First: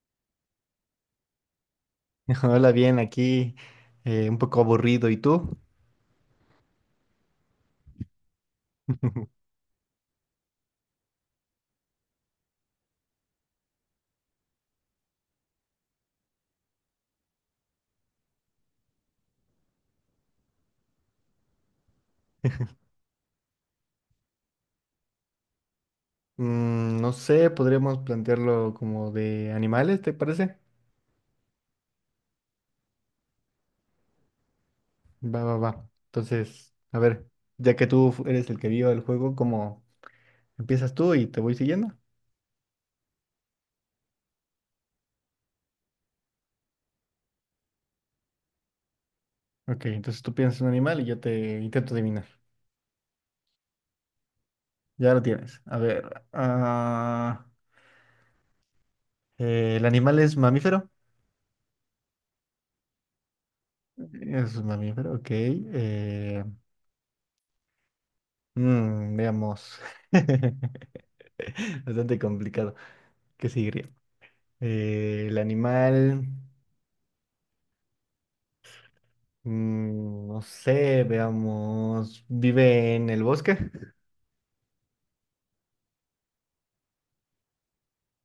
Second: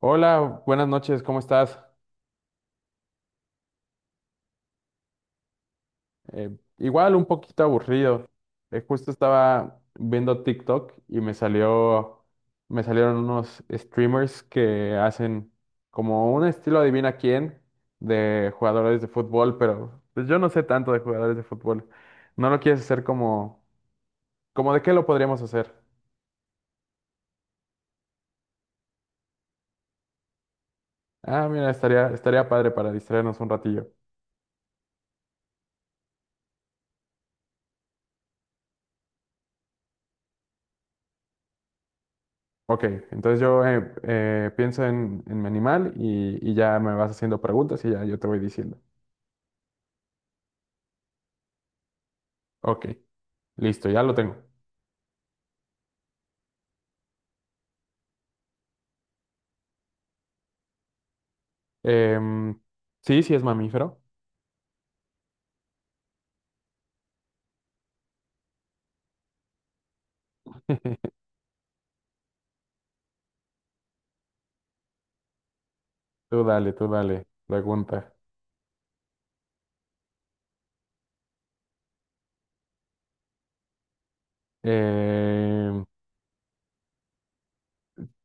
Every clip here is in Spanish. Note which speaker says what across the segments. Speaker 1: Hola, buenas noches, ¿cómo estás?
Speaker 2: Hola, bien, aquí un poco aburrido. ¿Y tú?
Speaker 1: Eh, Igual un poquito aburrido. Justo estaba viendo TikTok y me salió, me salieron unos streamers que hacen como un estilo adivina quién de jugadores de fútbol, pero pues, yo no sé tanto de jugadores de fútbol. ¿No lo quieres hacer como, como de qué lo podríamos hacer?
Speaker 2: Mm, no sé, podríamos plantearlo como de animales, ¿te parece?
Speaker 1: Ah, mira, estaría padre para distraernos un ratillo.
Speaker 2: Va, va, va. Entonces, a ver, ya que eres el que vio el juego, ¿cómo empiezas tú y te voy siguiendo?
Speaker 1: Ok, entonces yo pienso en mi animal y ya me vas haciendo preguntas y ya yo te voy diciendo.
Speaker 2: Ok, entonces tú piensas en un animal y yo te intento adivinar.
Speaker 1: Ok, listo, ya lo tengo.
Speaker 2: Ya lo tienes. A ver, ah, ¿el animal es mamífero?
Speaker 1: Em, sí, sí es mamífero.
Speaker 2: Es un mamífero, ok. Mm, veamos. Bastante complicado. ¿Qué sigue? Eh, el animal,
Speaker 1: Tú dale, pregunta.
Speaker 2: no sé, veamos, vive en el bosque.
Speaker 1: Em,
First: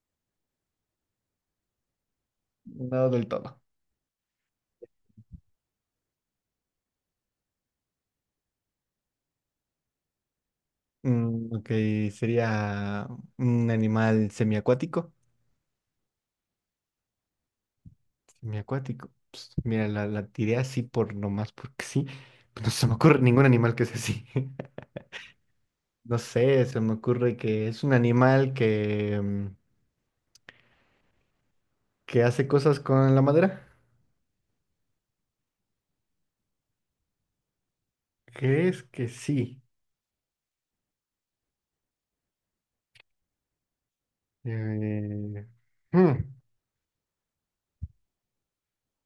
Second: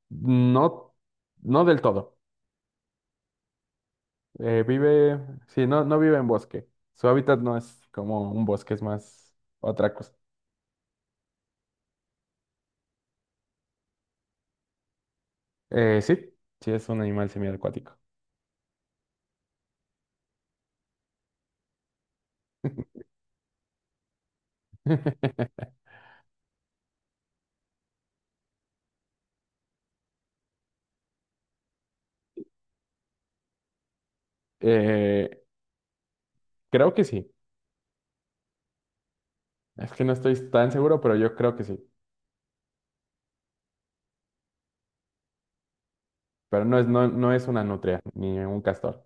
Speaker 1: no, no del todo.
Speaker 2: No del todo.
Speaker 1: Eh, vive, sí, no, no vive en bosque. Su hábitat no es como un bosque, es más otra cosa.
Speaker 2: Mm, ok, sería un animal semiacuático.
Speaker 1: Sí, sí es un animal semiacuático.
Speaker 2: Semiacuático. Ps, mira, la tiré así por nomás porque sí. Pues no se me ocurre ningún animal que sea así. No sé, se me ocurre que es un animal que que hace cosas con la madera.
Speaker 1: Eh, Creo que sí.
Speaker 2: ¿Crees que sí?
Speaker 1: Es que no estoy tan seguro, pero yo creo que sí.
Speaker 2: Eh, hmm,
Speaker 1: Pero no es, no, no es una nutria ni un castor.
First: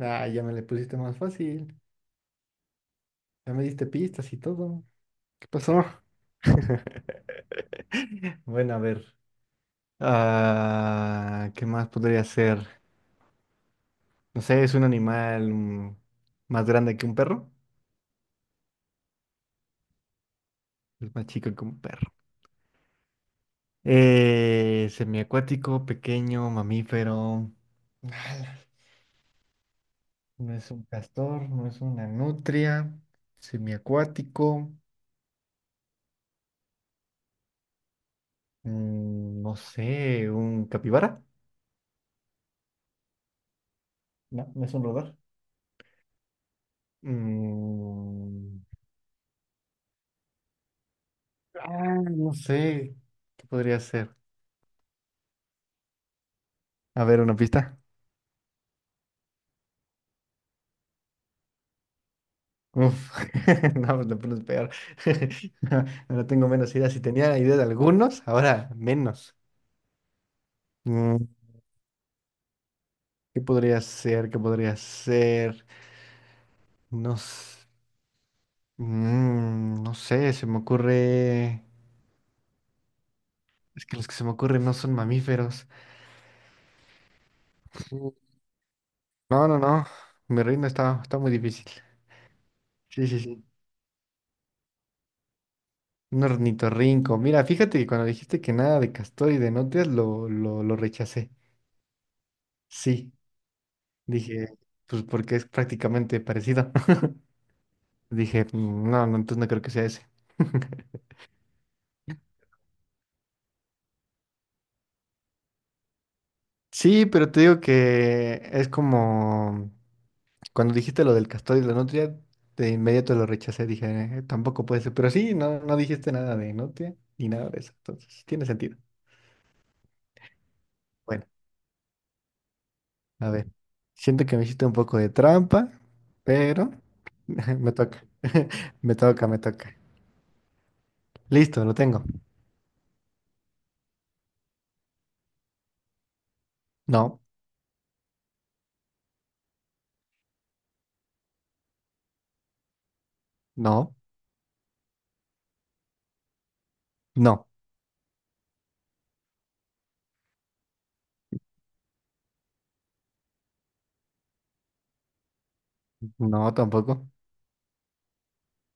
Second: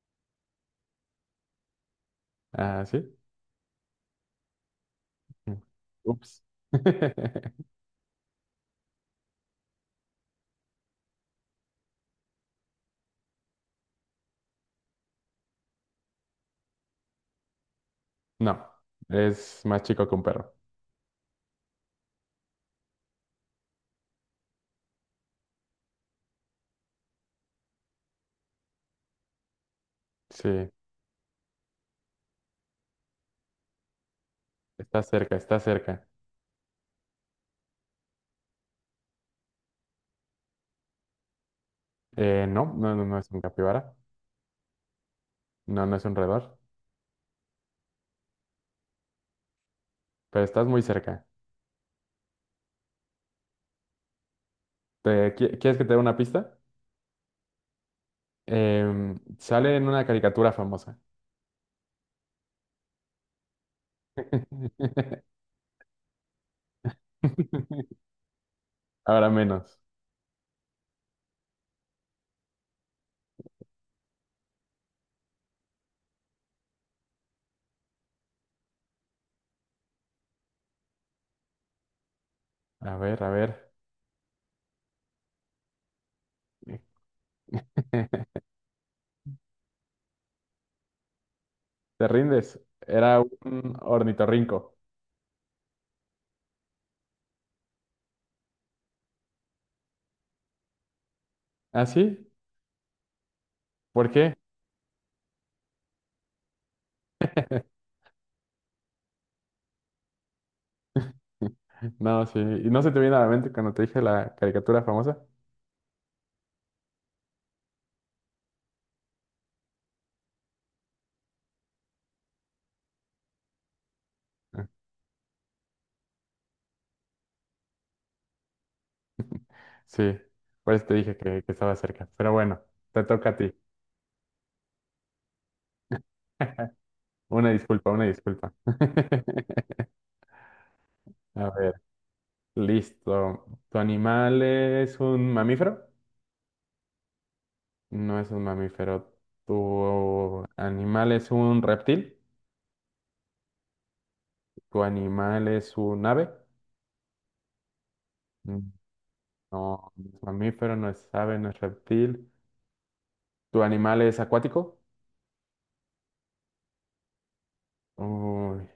Speaker 2: Ah, ya me le pusiste más fácil.
Speaker 1: Ah, ¿sí?
Speaker 2: Ya me diste pistas y todo. ¿Qué
Speaker 1: Mm.
Speaker 2: pasó?
Speaker 1: Ups.
Speaker 2: Bueno, a ver. Ah, ¿qué más podría ser? No sé, es un animal más grande que un perro.
Speaker 1: No, es más chico que un perro.
Speaker 2: Es más chico que un perro. Semiacuático, pequeño, mamífero. Ala,
Speaker 1: Sí,
Speaker 2: no es un castor, no es una nutria. Semiacuático.
Speaker 1: está cerca, está cerca.
Speaker 2: Mm, no sé, un capibara.
Speaker 1: No, no, no es un capibara.
Speaker 2: No, no es un roedor.
Speaker 1: No, no es un roedor.
Speaker 2: Mm,
Speaker 1: Pero estás muy cerca.
Speaker 2: ah, no sé. ¿Qué podría ser?
Speaker 1: ¿ Quieres que te dé una pista?
Speaker 2: A ver, una pista.
Speaker 1: Sale en una caricatura famosa.
Speaker 2: Uf, no, pues la pones peor. Ahora tengo menos ideas. Si tenía idea de algunos, ahora
Speaker 1: Ahora
Speaker 2: menos.
Speaker 1: menos.
Speaker 2: Mm, ¿qué podría ser? ¿Qué podría ser? No, s- no sé, se me ocurre.
Speaker 1: A ver, a ver.
Speaker 2: Es que los que se me ocurren no son mamíferos. Mm, no, no, no. Mi reino está muy difícil.
Speaker 1: ¿Te rindes?
Speaker 2: Sí,
Speaker 1: Era
Speaker 2: sí, sí.
Speaker 1: un ornitorrinco.
Speaker 2: Un ornitorrinco. Mira, fíjate que cuando dijiste que nada de castor y de nutrias, lo rechacé.
Speaker 1: ¿Ah, sí?
Speaker 2: Sí,
Speaker 1: ¿Por qué?
Speaker 2: dije, pues porque es prácticamente parecido. Dije, "Mm, no, no, entonces no creo que sea ese."
Speaker 1: No, sí. ¿Y no se te viene a la mente cuando te dije la caricatura famosa?
Speaker 2: Sí, pero te digo que es como cuando dijiste lo del castor y la nutria, de inmediato lo rechacé, dije, tampoco puede ser, pero sí, no, no dijiste nada de nutria ni nada de eso, entonces tiene sentido."
Speaker 1: Sí, por eso te dije
Speaker 2: Bueno,
Speaker 1: que estaba cerca. Pero bueno, te toca
Speaker 2: a
Speaker 1: a
Speaker 2: ver,
Speaker 1: ti.
Speaker 2: siento que me hiciste un poco de trampa, pero
Speaker 1: Una
Speaker 2: me
Speaker 1: disculpa, una
Speaker 2: toca,
Speaker 1: disculpa.
Speaker 2: me toca, me toca.
Speaker 1: A
Speaker 2: Listo, lo
Speaker 1: ver,
Speaker 2: tengo.
Speaker 1: listo. ¿Tu animal es un mamífero?
Speaker 2: No,
Speaker 1: No es un mamífero. ¿Tu animal es un reptil?
Speaker 2: no,
Speaker 1: ¿Tu animal es un ave?
Speaker 2: no,
Speaker 1: Mm, no, no es mamífero, no es ave, no es reptil. ¿Tu animal es acuático?
Speaker 2: no, tampoco.
Speaker 1: Uy,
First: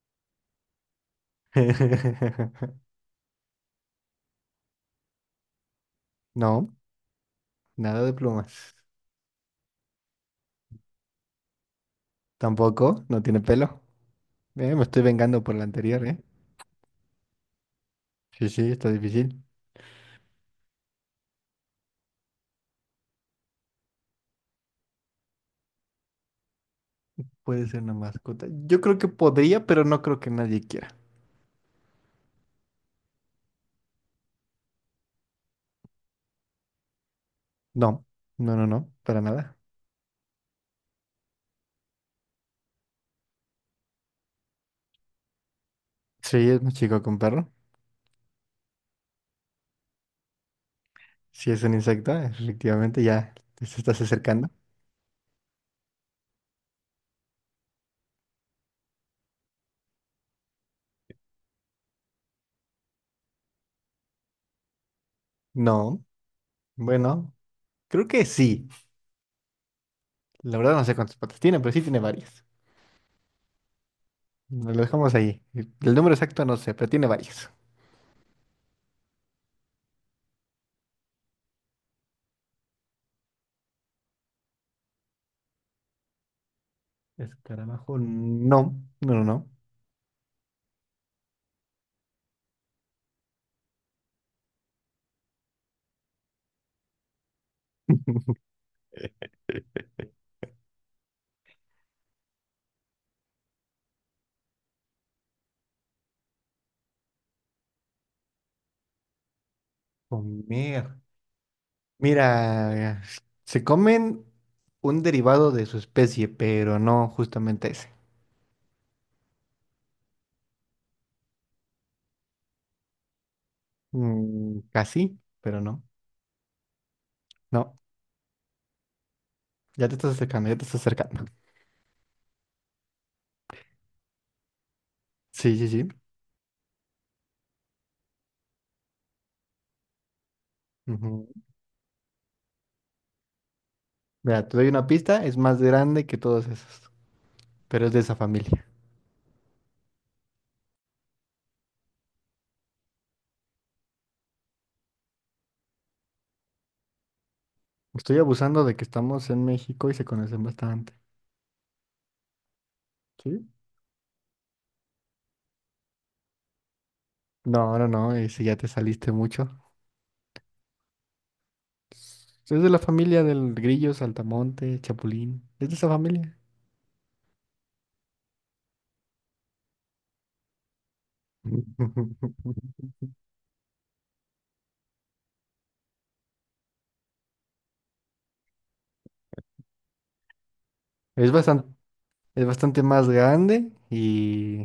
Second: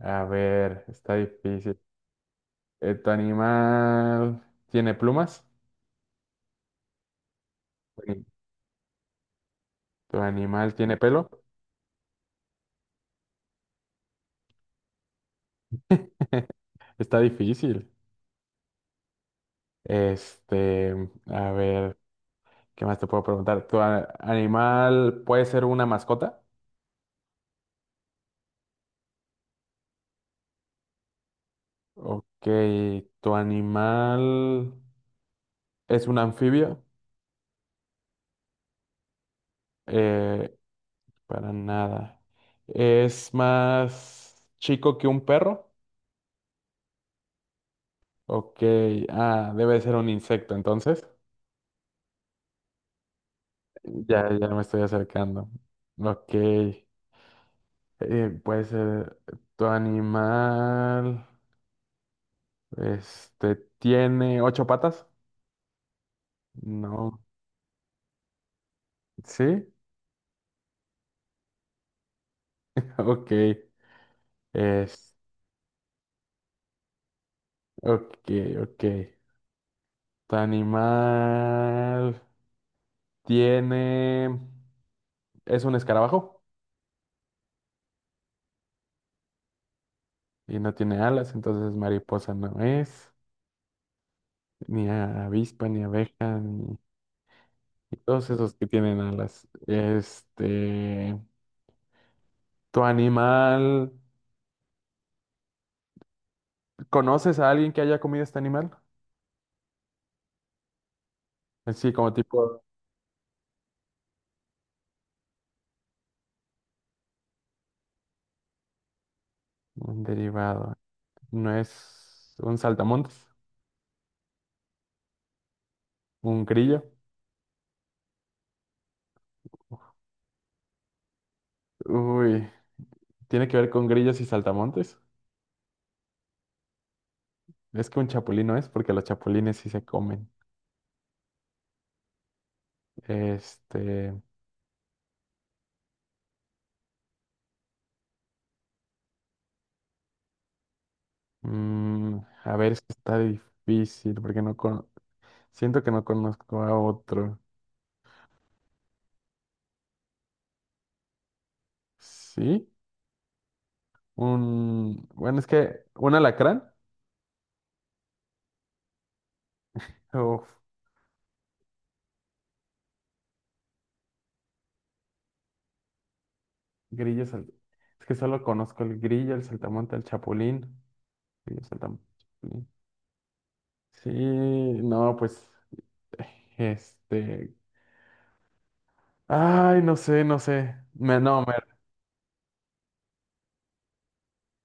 Speaker 1: a ver, está difícil. ¿Tu animal tiene plumas?
Speaker 2: No, nada de
Speaker 1: Sí.
Speaker 2: plumas.
Speaker 1: ¿Tu animal tiene pelo?
Speaker 2: Tampoco, no tiene pelo. Me estoy vengando por la anterior, ¿eh?
Speaker 1: Está difícil.
Speaker 2: Sí, sí, está difícil.
Speaker 1: Este, a ver, ¿qué más te puedo preguntar? ¿ Animal puede ser una mascota?
Speaker 2: Puede ser una mascota. Yo creo que podría, pero no creo que nadie quiera.
Speaker 1: Ok, ¿tu animal es un anfibio?
Speaker 2: No, no, no, no, para nada.
Speaker 1: Eh, para nada. ¿Es más chico que un perro?
Speaker 2: Sí, es un chico con perro.
Speaker 1: Ok, ah, debe ser un insecto entonces.
Speaker 2: Sí, es un insecto, efectivamente, ya te se estás
Speaker 1: Ya, ya
Speaker 2: acercando.
Speaker 1: me estoy acercando. Ok. Puede ser, ¿tu animal, este, tiene ocho patas?
Speaker 2: No,
Speaker 1: No.
Speaker 2: bueno, creo que sí.
Speaker 1: ¿Sí?
Speaker 2: La verdad no sé cuántas patas tiene, pero sí tiene varias.
Speaker 1: Ok.
Speaker 2: Nos lo
Speaker 1: Es,
Speaker 2: dejamos ahí. El número exacto no sé, pero tiene varias.
Speaker 1: ok, ok. ¿Tu animal tiene, es un escarabajo?
Speaker 2: Escarabajo, no, no, no, no.
Speaker 1: Y no tiene alas, entonces mariposa no es, ni avispa, ni abeja, ni y todos esos que tienen alas. Este, ¿tu animal... ¿Conoces a alguien que haya comido este animal?
Speaker 2: Comer.
Speaker 1: Sí como tipo
Speaker 2: Mira, se comen un derivado de su especie, pero no justamente ese.
Speaker 1: un derivado. No es un saltamontes,
Speaker 2: Mm, casi, pero no.
Speaker 1: un grillo.
Speaker 2: No, ya te estás acercando, ya te estás acercando.
Speaker 1: Uy, tiene que ver con grillos y saltamontes.
Speaker 2: Sí, sí, sí.
Speaker 1: Es que un chapulín no es porque los chapulines sí se comen.
Speaker 2: Ujú.
Speaker 1: Este,
Speaker 2: Mira, te doy una pista, es más grande que todos esos, pero es de esa familia.
Speaker 1: mm, a ver, es que está difícil porque no con... siento que no conozco a otro.
Speaker 2: Estoy abusando de que estamos en México y se conocen bastante.
Speaker 1: ¿Sí?
Speaker 2: ¿Sí?
Speaker 1: Un, bueno, es que un alacrán.
Speaker 2: No, no, no, ese ya te saliste mucho.
Speaker 1: Uf,
Speaker 2: Es de la familia del grillo, saltamonte, chapulín. Es de esa familia.
Speaker 1: grillo, sal- es que solo conozco el grillo, el saltamonte, el chapulín. Sí, o sea, sí, no, pues, este, ay, no sé, no sé, me,
Speaker 2: Es
Speaker 1: no, me,
Speaker 2: bastante, es bastante más grande y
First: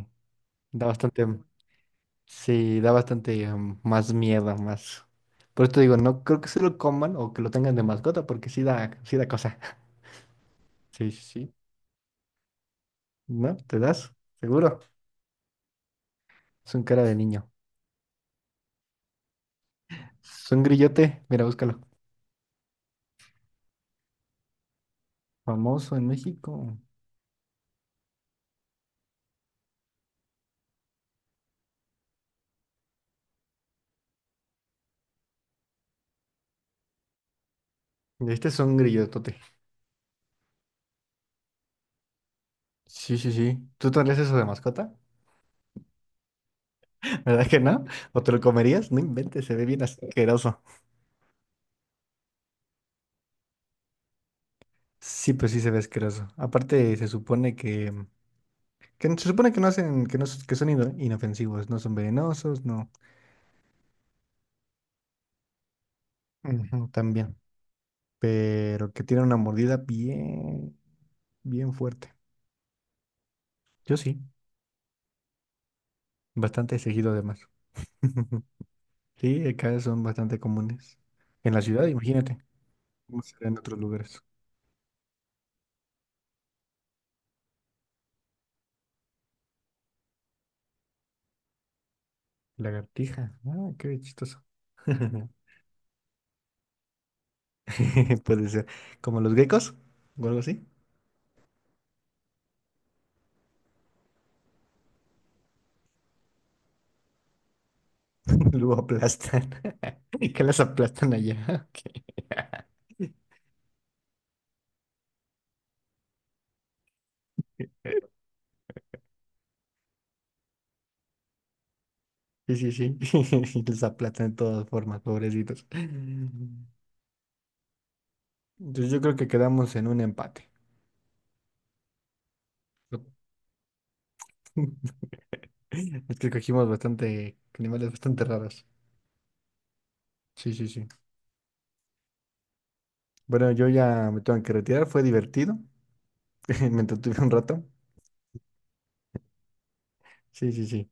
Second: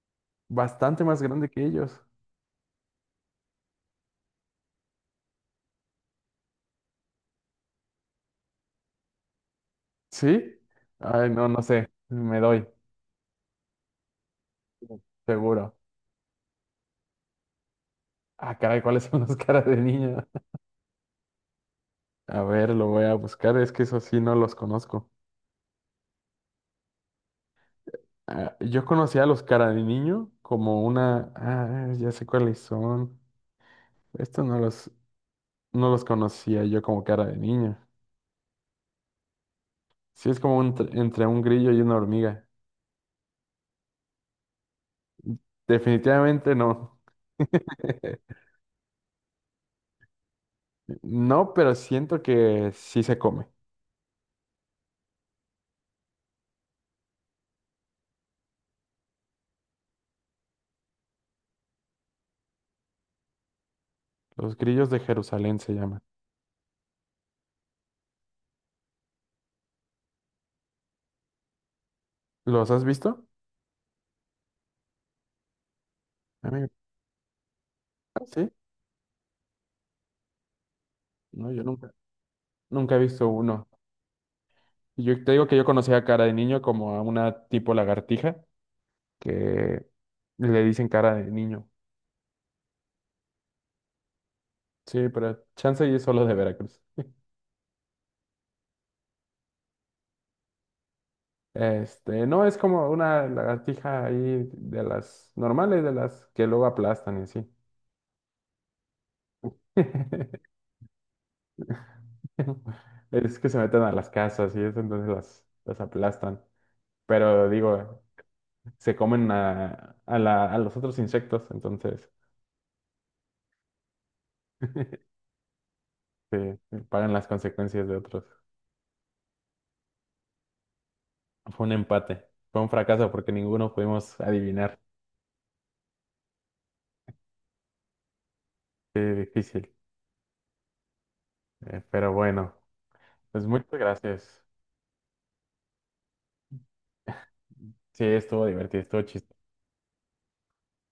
Speaker 2: da
Speaker 1: bastante más
Speaker 2: bastante,
Speaker 1: grande que ellos,
Speaker 2: sí, da bastante más miedo, más. Por eso te digo, no creo que se lo coman o que lo tengan de mascota, porque sí da, sí da cosa.
Speaker 1: ¿sí?
Speaker 2: Sí, sí,
Speaker 1: Ay, no,
Speaker 2: sí.
Speaker 1: no sé, me doy,
Speaker 2: ¿No? ¿Te das? Seguro.
Speaker 1: seguro.
Speaker 2: Es un cara de niño.
Speaker 1: Ah, caray, ¿cuáles son las caras de niño?
Speaker 2: Es un grillote. Mira, búscalo.
Speaker 1: A ver, lo voy a buscar, es que eso sí no los conozco.
Speaker 2: Famoso en México.
Speaker 1: Ah, yo conocía a los cara de niño como una, ah, ya sé cuáles son, estos no los, no los conocía yo como cara de niño.
Speaker 2: Este es un grillotote.
Speaker 1: Sí, es como un entre un grillo y una hormiga.
Speaker 2: Sí, sí, sí. ¿Tú tendrías eso de mascota?
Speaker 1: Definitivamente no.
Speaker 2: ¿Verdad que no? ¿O te lo comerías? No inventes, se ve bien asqueroso.
Speaker 1: No, pero siento que sí se come.
Speaker 2: Sí, pues sí se ve asqueroso. Aparte, se supone que, se supone que no hacen, que son inofensivos, no son venenosos, no.
Speaker 1: Los grillos de Jerusalén se llaman.
Speaker 2: Ujú, también. Pero que tienen una mordida bien, bien fuerte.
Speaker 1: ¿Los has visto?
Speaker 2: Yo sí,
Speaker 1: A
Speaker 2: bastante seguido además.
Speaker 1: ah, sí.
Speaker 2: Sí, acá son bastante comunes.
Speaker 1: No,
Speaker 2: En
Speaker 1: yo
Speaker 2: la ciudad,
Speaker 1: nunca,
Speaker 2: imagínate.
Speaker 1: nunca he
Speaker 2: ¿Cómo
Speaker 1: visto
Speaker 2: será en
Speaker 1: uno.
Speaker 2: otros lugares?
Speaker 1: Y yo te digo que yo conocía a cara de niño como a una tipo lagartija que le dicen cara de niño.
Speaker 2: Lagartija. Ah, qué chistoso.
Speaker 1: Sí, pero chance y es solo de Veracruz.
Speaker 2: Puede ser. Como los geckos o algo así.
Speaker 1: Este, no, es como una lagartija ahí de las normales, de las que luego aplastan y así.
Speaker 2: Luego aplastan. ¿Que las aplastan allá?
Speaker 1: Es que se meten a las casas y eso, entonces las aplastan. Pero digo, se comen a los otros insectos, entonces
Speaker 2: Sí, sí, sí. Les aplatan de todas formas, pobrecitos.
Speaker 1: se pagan las consecuencias de otros.
Speaker 2: Entonces yo creo que quedamos en un empate.
Speaker 1: Fue un empate, fue un fracaso porque ninguno pudimos adivinar.
Speaker 2: Es que cogimos bastante animales bastante raros.
Speaker 1: Qué difícil.
Speaker 2: Sí, sí, sí.
Speaker 1: Pero bueno, pues
Speaker 2: Bueno, yo
Speaker 1: muchas
Speaker 2: ya me tengo
Speaker 1: gracias.
Speaker 2: que retirar. Fue divertido. Me entretuve un rato.
Speaker 1: Sí, estuvo divertido, estuvo chistoso.
Speaker 2: Sí, sí, sí.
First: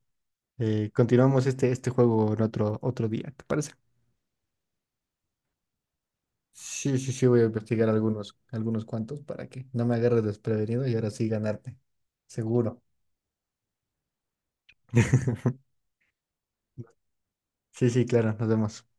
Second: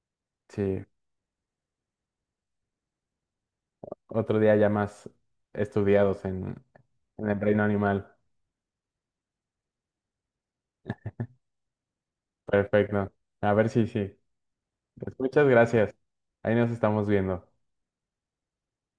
Speaker 1: Sí,
Speaker 2: Continuamos este juego en otro día, ¿te parece?
Speaker 1: otro día ya más estudiados
Speaker 2: Sí, sí, sí.
Speaker 1: en el
Speaker 2: Voy a
Speaker 1: reino
Speaker 2: investigar
Speaker 1: animal.
Speaker 2: algunos, algunos cuantos para que no me agarres desprevenido y ahora sí ganarte. Seguro.
Speaker 1: Perfecto. A ver si sí. Pues muchas gracias. Ahí nos estamos viendo.
Speaker 2: Sí, sí, claro. Nos vemos.